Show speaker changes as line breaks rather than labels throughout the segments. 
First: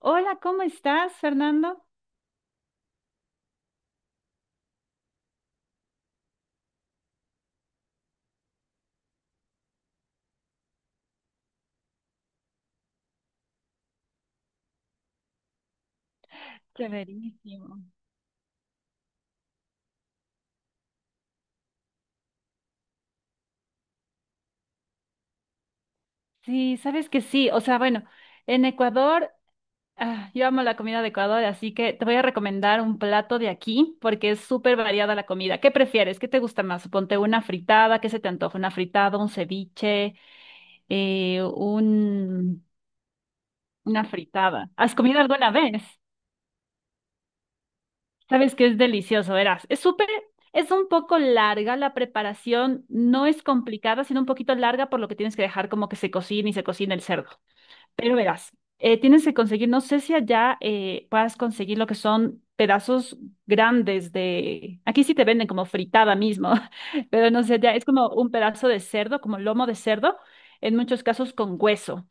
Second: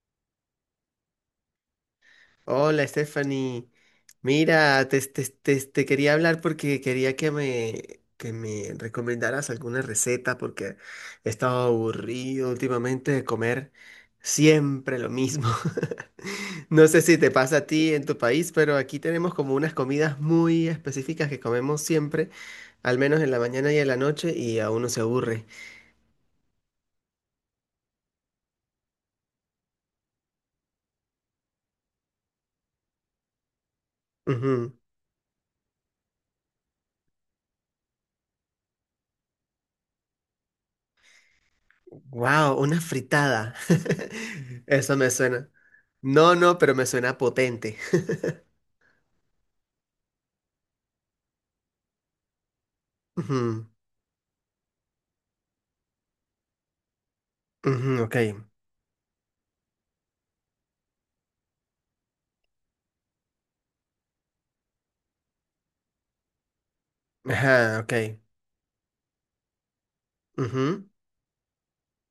Hola, ¿cómo estás, Fernando?
Hola, Stephanie. Mira, te quería hablar porque quería que me recomendaras alguna receta porque he estado aburrido últimamente de comer siempre lo mismo. No sé si te pasa a
Chéverísimo.
ti en tu país, pero aquí tenemos como unas comidas muy específicas que comemos siempre, al menos en la mañana y en la noche, y a uno se aburre.
Sí, sabes que sí. O sea, bueno, en Ecuador, yo amo la comida de Ecuador, así que te voy a recomendar un plato de aquí porque es súper variada la comida. ¿Qué prefieres? ¿Qué te gusta más? Ponte una fritada, ¿qué se te antoja? Una fritada, un ceviche, eh,
Wow,
un,
una fritada.
una fritada. ¿Has
Eso me
comido
suena.
alguna vez?
No, no, pero me suena potente.
Sabes que es delicioso, verás. Es un poco larga la preparación, no es
Ujú,
complicada, sino un poquito larga por lo que tienes que dejar como que se cocine y se cocine el cerdo.
ujú,
Pero
ok.
verás, tienes que conseguir, no sé si allá puedas conseguir lo que son pedazos grandes de, aquí sí te venden como fritada mismo, pero no sé, ya
Ajá,
es como
ok.
un pedazo de cerdo, como lomo de cerdo, en
Ujú,
muchos casos con hueso.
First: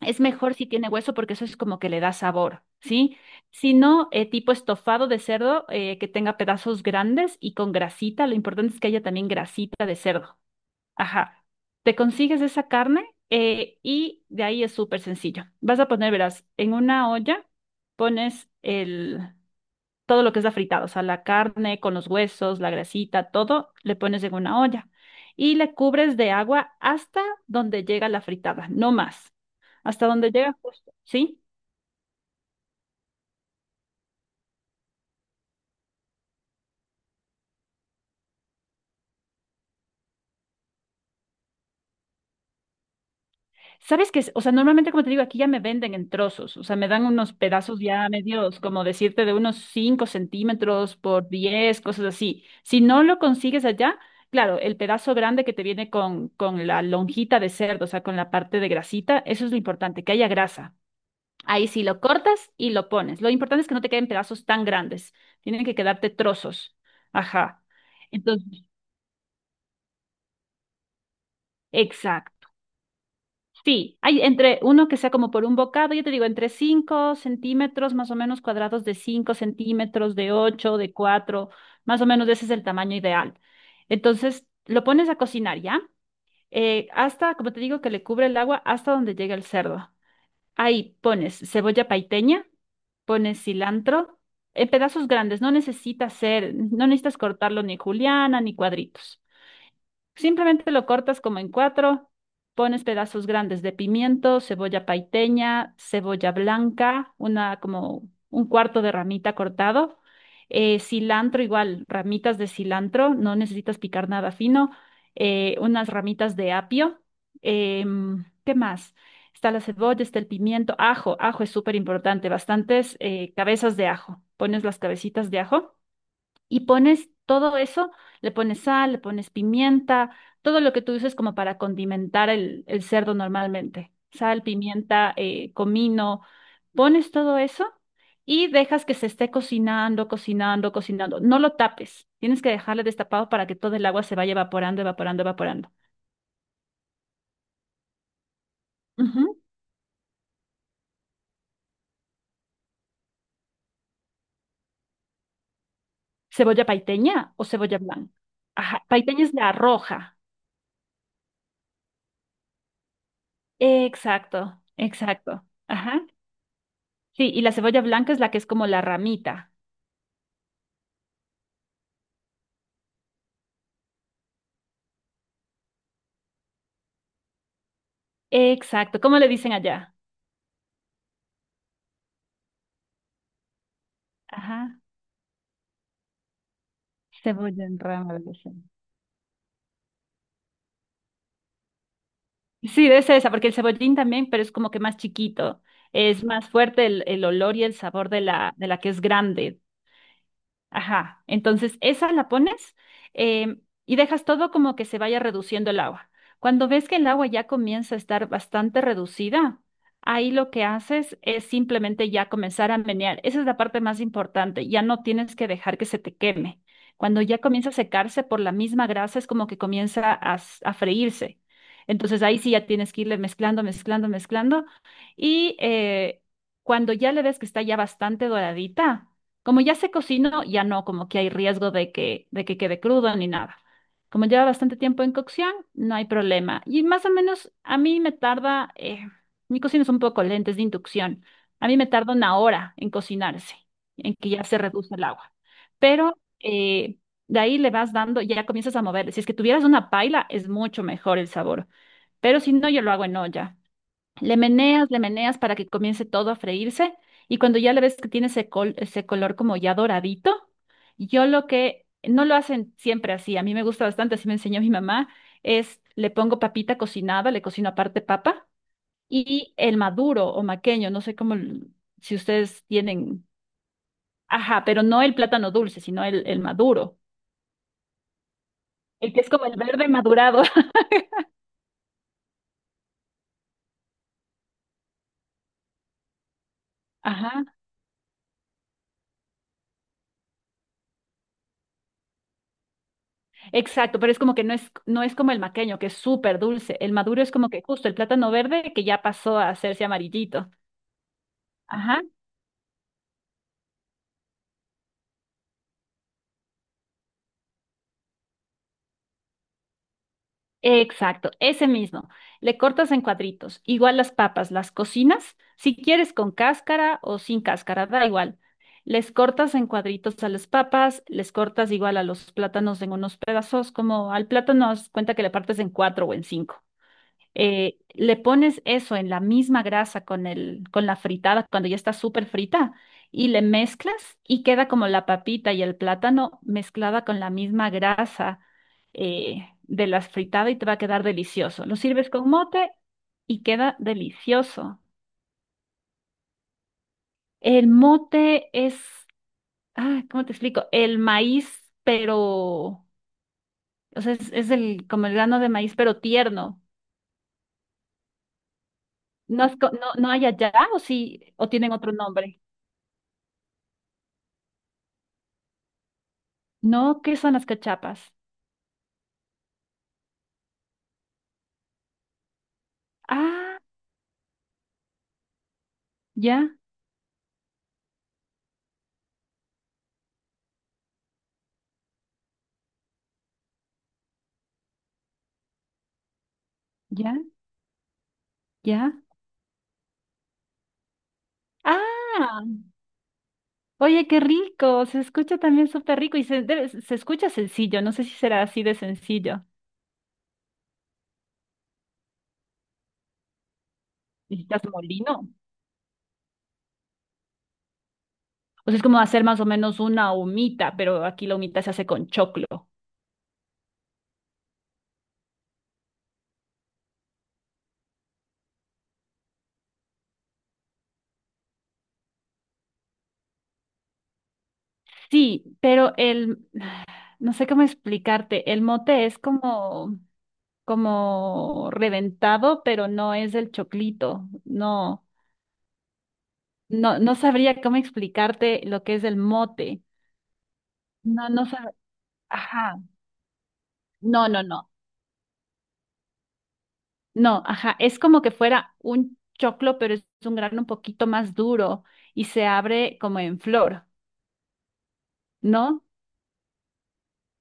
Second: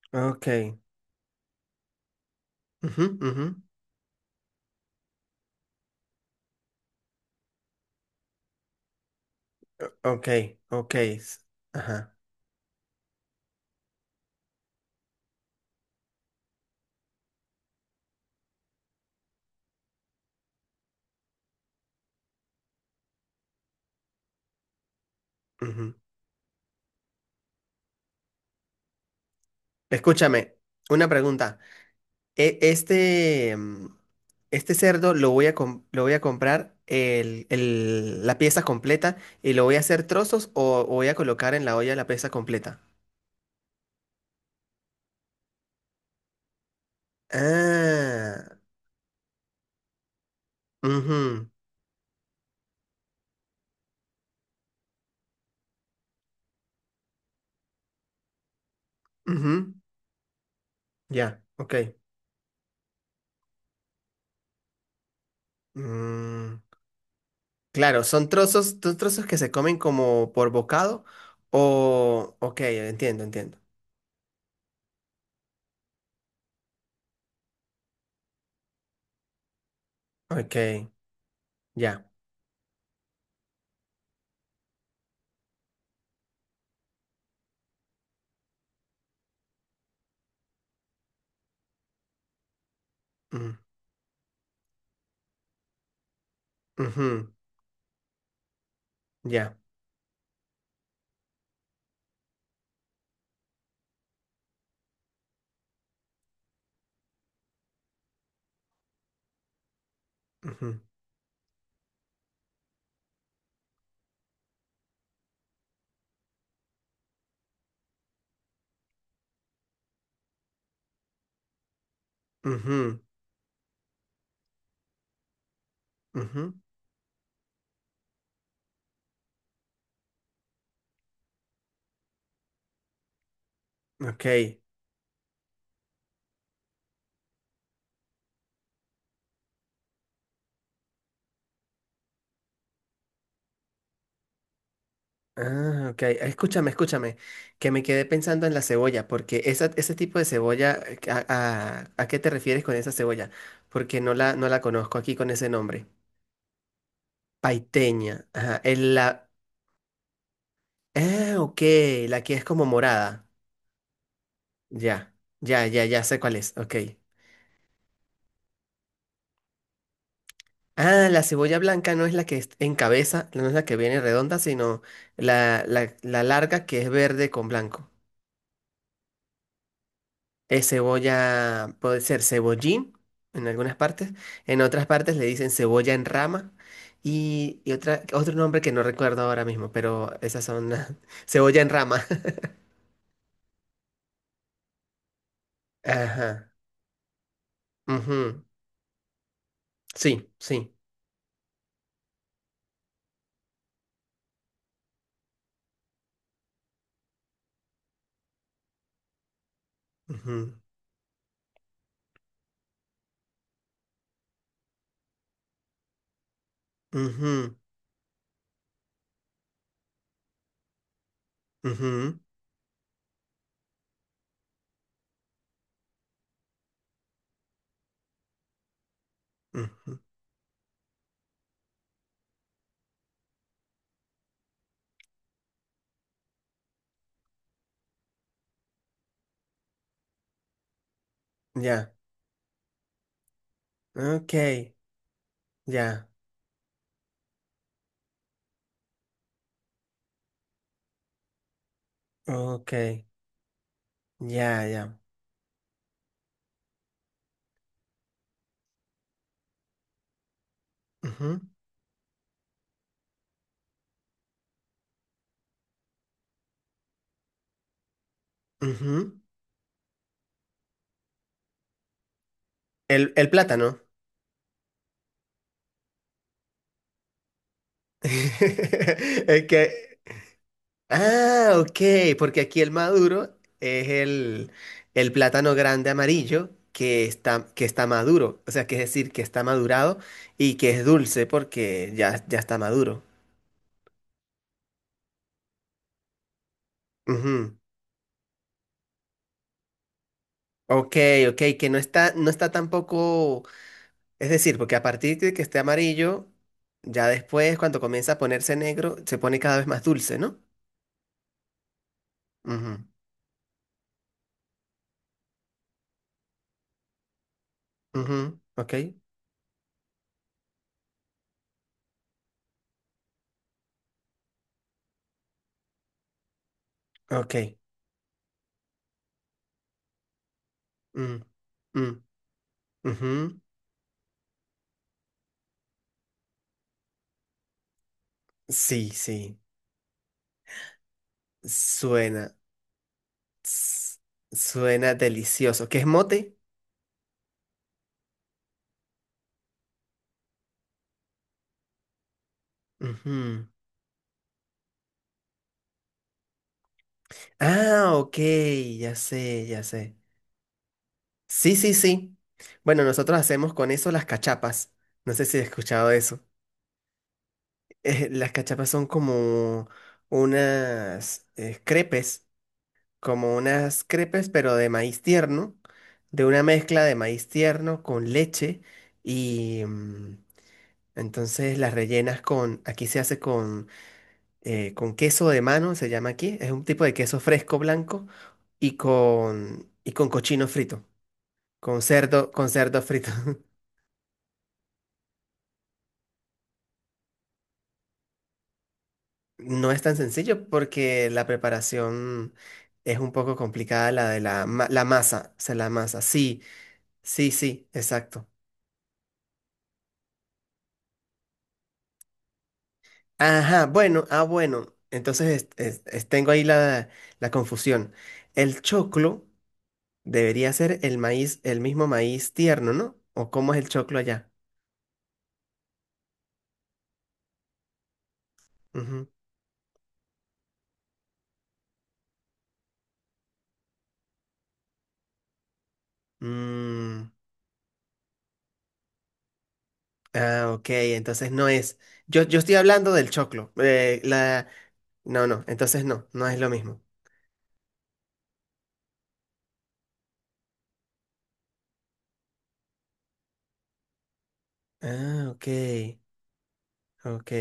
Es
ok.
mejor si tiene hueso porque eso es como que le da sabor,
Ujú,
¿sí?
ujú,
Si no, tipo estofado de cerdo que tenga pedazos grandes y con grasita. Lo importante es que haya también grasita de
ok,
cerdo.
ok. s-
Ajá. Te
Ajá.
consigues esa carne y de ahí es súper sencillo. Vas a poner, verás, en una olla pones el, todo lo que es la fritada, o sea, la carne con los huesos, la grasita, todo, le pones en una olla y le
Ujú.
cubres de agua hasta donde llega la fritada, no más, hasta donde
Escúchame,
llega justo,
una
¿sí?
pregunta. E- este, mm, este cerdo lo voy a, lo voy a comprar la pieza completa y lo voy a hacer trozos o voy a colocar en la olla la pieza completa.
¿Sabes qué? O sea, normalmente, como te digo, aquí ya me venden en trozos, o sea, me dan unos pedazos ya
Ah,
medios, como decirte, de unos 5 centímetros por
ujú,
10 cosas así. Si no lo consigues allá, claro, el pedazo grande que te viene con la lonjita de cerdo, o sea, con la parte de grasita, eso es lo
ujú,
importante, que haya grasa.
ya,
Ahí
ok.
sí lo cortas y lo pones. Lo importante es que no te queden pedazos tan grandes. Tienen que quedarte
Mm,
trozos. Ajá.
claro,
Entonces,
son trozos que se comen como por bocado o...
exacto.
Ok, entiendo, entiendo.
Sí, hay entre uno que sea como por un bocado, yo te digo, entre 5 centímetros, más o menos cuadrados de 5 centímetros, de
Ok,
8, de 4, más
ya.
o menos ese es el tamaño ideal. Entonces, lo pones a cocinar, ¿ya? Hasta, como te digo, que le cubre el agua hasta donde llegue el cerdo. Ahí pones cebolla paiteña, pones
Mm,
cilantro en pedazos grandes, no necesita ser, no necesitas
ujú,
cortarlo ni juliana ni cuadritos.
ya.
Simplemente lo cortas como en cuatro, pones pedazos grandes de pimiento, cebolla paiteña, cebolla blanca, una como un cuarto de ramita cortado,
Ujú,
cilantro igual, ramitas de cilantro, no necesitas picar nada fino, unas ramitas de apio, ¿qué más? Está la cebolla, está el pimiento, ajo, ajo es súper importante, bastantes
ujú,
cabezas de ajo, pones las cabecitas de ajo
ujú,
y pones todo eso, le pones sal, le pones pimienta, todo lo que tú uses como para condimentar el cerdo normalmente.
ok.
Sal, pimienta, comino, pones todo eso y dejas que se esté cocinando, cocinando, cocinando. No lo tapes, tienes que dejarle destapado para que todo el agua se vaya evaporando, evaporando, evaporando.
Ah, ok. Escúchame, escúchame, que me quedé pensando en la cebolla,
Ujú.
porque esa, ese tipo de cebolla, ¿a, a qué te refieres con esa cebolla? Porque no la conozco aquí con ese nombre.
¿Cebolla paiteña o cebolla blanca?
Paiteña. Ajá.
Ajá,
El
paiteña
la...
es la roja.
Ah, ok, la que es como morada.
Exacto,
Ya,
exacto.
ya, ya, ya
Ajá.
sé cuál es. Ok.
Sí, y la cebolla blanca es la que es como la ramita.
Ah, la cebolla blanca no es la que es en cabeza, no es la que viene redonda, sino la larga que es verde con blanco.
Exacto, ¿cómo le dicen allá?
Es cebolla, puede ser cebollín en algunas partes, en
Ajá,
otras partes le dicen cebolla en rama y,
cebolla en rama, le
otro nombre
dicen.
que no recuerdo ahora mismo, pero esas son las- cebolla en rama.
Sí, debe ser esa, porque el cebollín también, pero es como que más chiquito. Es más
Ajá.
fuerte el olor y el sabor de
Ujú,
de la que es grande.
sí, sí.
Ajá, entonces esa la pones y dejas todo como que se vaya reduciendo el agua. Cuando ves que el agua ya comienza a estar bastante reducida, ahí lo
Ujú,
que haces es simplemente ya comenzar a menear. Esa es la parte más importante, ya no tienes que dejar que se te queme. Cuando ya
ujú,
comienza a secarse por la misma grasa, es como que comienza a, a freírse.
ujú,
Entonces ahí sí ya tienes que irle mezclando, mezclando, mezclando. Y cuando ya le ves que está ya bastante doradita, como ya se
ujú,
cocinó, ya no como que hay riesgo de de que quede crudo ni nada. Como lleva bastante tiempo en cocción, no hay problema. Y más o menos a mí me tarda, mi cocina es un poco lenta, es de inducción. A mí me
ya.
tarda 1 hora en cocinarse, en que
Ok.
ya se reduce el agua.
Ya.
Pero de ahí le vas dando, ya comienzas a mover. Si es que tuvieras una paila, es mucho mejor el sabor. Pero si no,
Ok,
yo lo hago en olla.
ya, ya.
Le meneas para que comience todo a freírse y cuando ya le ves que tiene ese, ese color como ya doradito, yo
Ujú,
lo que no lo hacen siempre así, a mí me gusta bastante, así me enseñó mi mamá, es le pongo papita cocinada, le cocino aparte papa
ujú.
y el maduro o maqueño, no sé cómo, si ustedes tienen,
El plátano.
ajá, pero no el plátano dulce, sino el maduro, el que es como
Es
el verde
que...
madurado,
Ah, ok, porque aquí el maduro es el plátano grande amarillo
ajá.
que está maduro. O sea, que es decir, que está madurado y que es dulce porque ya, ya está maduro.
Exacto, pero es como que no es, no es como el maqueño, que es súper dulce. El maduro es como
Ujú.
que justo el plátano verde que ya pasó a hacerse amarillito.
Ok, ok, que no
Ajá.
está, no está tampoco... Es decir, porque a partir de que esté amarillo, ya después, cuando comienza a ponerse negro, se pone cada vez más dulce, ¿no?
Exacto, ese mismo. Le
Ujú,
cortas en cuadritos. Igual las papas, las cocinas, si quieres con cáscara o sin cáscara, da
ujú,
igual.
ok,
Les cortas en cuadritos a las papas, les cortas igual a los plátanos en unos pedazos, como al plátano haz cuenta que le partes en cuatro o en cinco.
ok.
Le pones eso en la misma grasa con con la
Mm,
fritada cuando ya está
mm,
súper frita y
ujú,
le mezclas y queda como la papita y el plátano mezclada con la misma grasa
sí, sí.
de las fritadas y te va a quedar delicioso. Lo sirves con
Suena.
mote y queda
S-
delicioso.
Suena delicioso. ¿Qué es mote?
El mote es, ah, ¿cómo te explico? El maíz, pero, o
Ujú.
sea, como el grano de maíz, pero tierno.
Ah, ok, ya
No,
sé, ya
no,
sé.
no hay allá o sí, o
Sí,
tienen
sí,
otro
sí.
nombre.
Bueno, nosotros hacemos con eso las cachapas. No sé si has escuchado eso.
No, ¿qué son las cachapas?
Las cachapas son como unas crepes, como
Ah,
unas crepes, pero de maíz tierno, de una
ya,
mezcla de maíz tierno con leche y mm, entonces las rellenas con, aquí se hace con queso de mano, se llama aquí, es un tipo de
ya,
queso fresco blanco
ya.
y con cochino frito,
Ah,
con cerdo frito.
oye, qué rico. Se escucha también súper rico y se, se escucha sencillo. No sé si será así de sencillo.
No es tan sencillo porque la preparación es un poco complicada, la de
¿Necesitas
la
molino?
masa, o sea, la masa, sí, sí, sí, exacto.
O sea, es como hacer más o menos una humita, pero aquí la humita se hace con choclo.
Ajá, bueno, ah, bueno. Entonces tengo ahí la, la confusión. El choclo debería ser el maíz, el mismo maíz tierno, ¿no? ¿O cómo es el choclo allá?
Sí, pero el, no sé cómo explicarte, el
Ujú.
mote es como, como reventado, pero no es el choclito. No, no,
Mm,
no sabría cómo explicarte lo que es el mote.
ah, ok,
No,
entonces
no
no
sabe.
es. Yo estoy
Ajá.
hablando del choclo. Eh,
No, no,
la...
no.
No, no, entonces no, no es lo mismo.
No, ajá. Es como que fuera un choclo, pero es un grano un poquito más duro y se abre como en flor,
Ah, ok,
¿no?
ok,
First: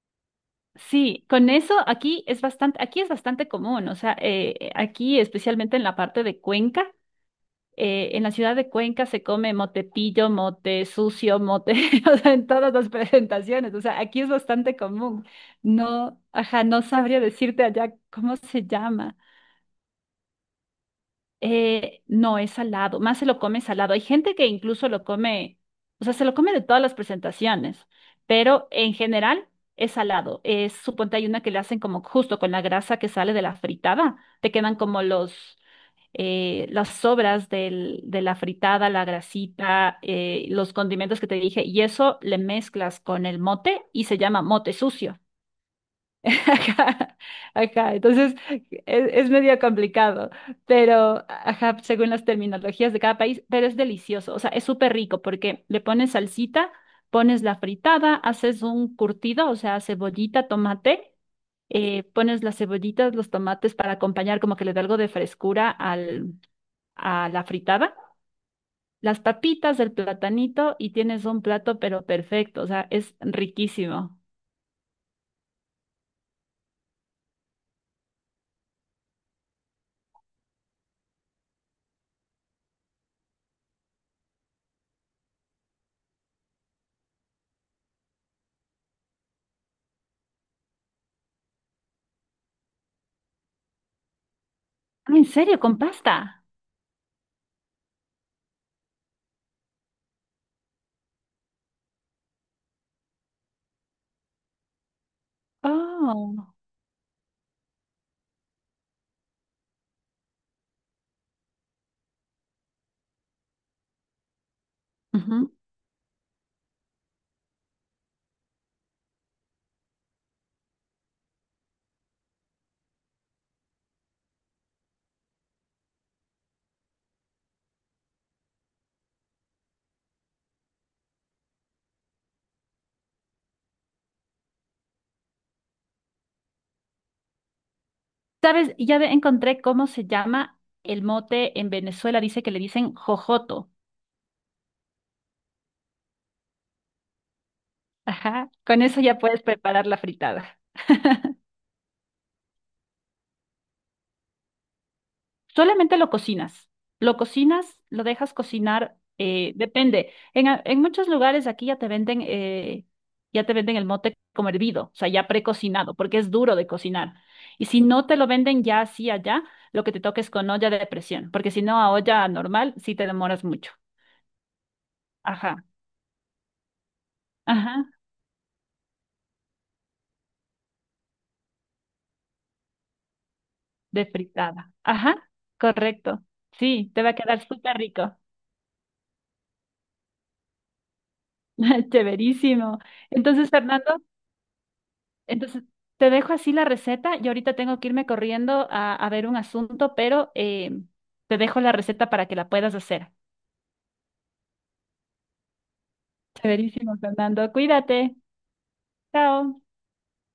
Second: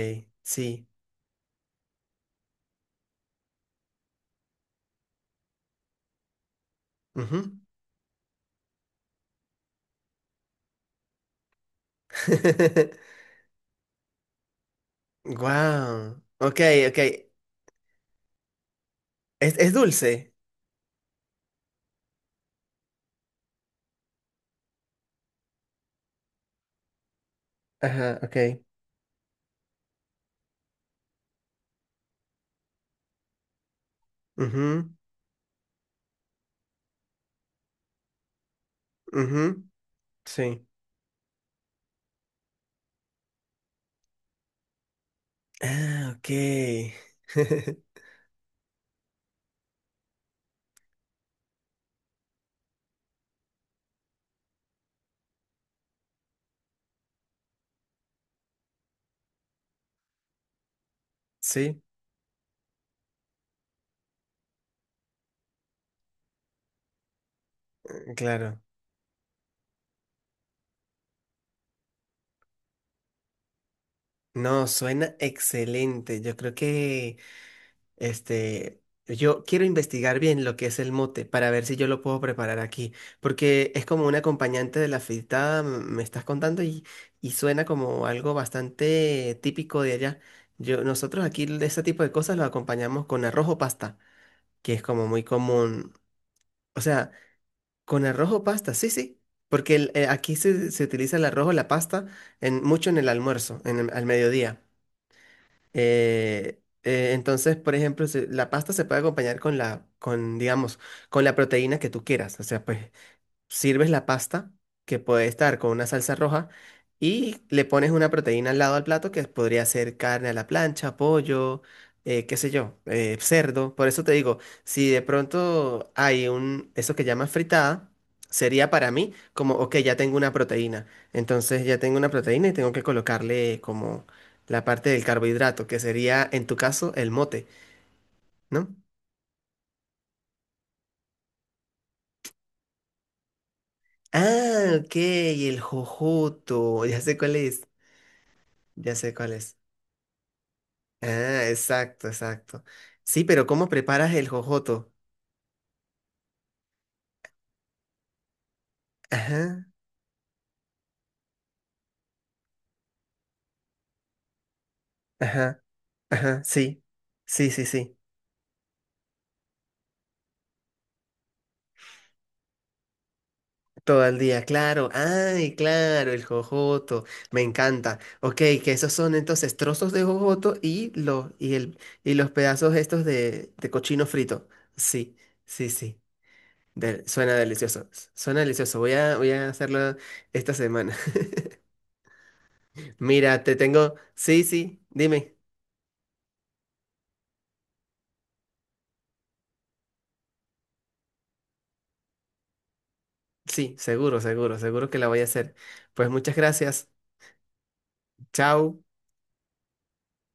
sí.
Sí, con eso aquí es bastante común. O sea, aquí especialmente en la parte de Cuenca,
Ujú.
en la ciudad de Cuenca se come motetillo, mote sucio, mote, o sea, en todas las presentaciones. O sea, aquí es bastante común. No,
Wow, ok,
ajá, no
ok.
sabría decirte allá cómo se llama.
Es dulce.
No, es salado, más se lo come salado. Hay gente que incluso lo come, o sea, se lo come de todas las presentaciones,
Ajá, ok.
pero en general es salado. Es, suponte hay una que le hacen como justo con la grasa que sale de la fritada, te quedan
Ujú,
como los, las sobras de la fritada, la
ujú.
grasita,
Sí.
los condimentos que te dije, y eso le mezclas con el mote y se llama mote sucio.
Ah, ok.
Ajá, ajá, entonces es, medio complicado, pero ajá, según las terminologías de cada país, pero es delicioso, o sea, es súper rico porque le pones salsita, pones la fritada, haces un curtido, o sea, cebollita, tomate,
Sí,
pones las cebollitas, los tomates para acompañar, como que le da algo de frescura a la fritada,
claro.
las papitas, el platanito y tienes un plato, pero perfecto, o sea, es riquísimo.
No, suena excelente. Yo creo que, este, yo quiero investigar bien lo que es el mote para ver si yo lo puedo preparar aquí, porque es como un acompañante de la fritada, me estás contando y suena como algo bastante típico de allá. Yo, nosotros aquí de ese tipo de cosas lo acompañamos con arroz o pasta, que es como
Ah,
muy
¿en serio? ¿Con
común.
pasta?
O sea, con arroz o pasta, sí, sí. Porque aquí se, se utiliza el arroz o la pasta en, mucho en el almuerzo, en al mediodía.
Oh.
Entonces, por ejemplo, la pasta se puede acompañar con la, con, digamos, con la proteína que tú quieras. O sea, pues sirves la pasta, que puede
Ujú.
estar con una salsa roja, y le pones una proteína al lado al plato, que podría ser carne a la plancha, pollo, qué sé yo, cerdo. Por eso te digo, si de pronto hay un, eso que llamas fritada, sería para mí como, ok, ya tengo una proteína. Entonces ya tengo una proteína y tengo que colocarle como la parte del carbohidrato, que sería en tu caso el mote, ¿no?
¿Sabes? Encontré cómo se llama el mote en Venezuela. Dice que le dicen jojoto.
Ah, ok, el jojoto, ya sé cuál es,
Ajá. Con
ya
eso
sé
ya
cuál
puedes
es.
preparar la fritada.
Ah, exacto, exacto. Sí, pero ¿cómo preparas el jojoto?
Solamente lo cocinas. Lo cocinas, lo dejas cocinar.
Ajá,
Depende. En muchos lugares aquí ya te venden el mote como hervido, o sea, ya
ajá,
precocinado, porque es
ajá,
duro de
sí,
cocinar.
sí, sí,
Y si
sí.
no te lo venden ya así allá, lo que te toques con olla de presión, porque si no a olla normal sí te demoras mucho.
Todo el día, claro. Ay,
Ajá.
claro, el jojoto. Me
Ajá.
encanta. Ok, que esos son entonces trozos de jojoto y los, y el, y los pedazos estos de cochino
De
frito.
fritada.
Sí,
Ajá,
sí, sí.
correcto. Sí, te
Del
va a
suena
quedar súper
delicioso. S-
rico.
Suena delicioso. Voy a, voy a hacerlo esta semana.
Chéverísimo.
Mira,
Entonces,
te tengo.
Fernando,
Sí, sí, dime.
entonces te dejo así la receta. Yo ahorita tengo que irme corriendo a ver un asunto, pero te dejo la receta para que la puedas hacer.
Sí, seguro, seguro, seguro que la voy a hacer. Pues muchas gracias.
Chéverísimo, Fernando. Cuídate.
Chao.
Chao.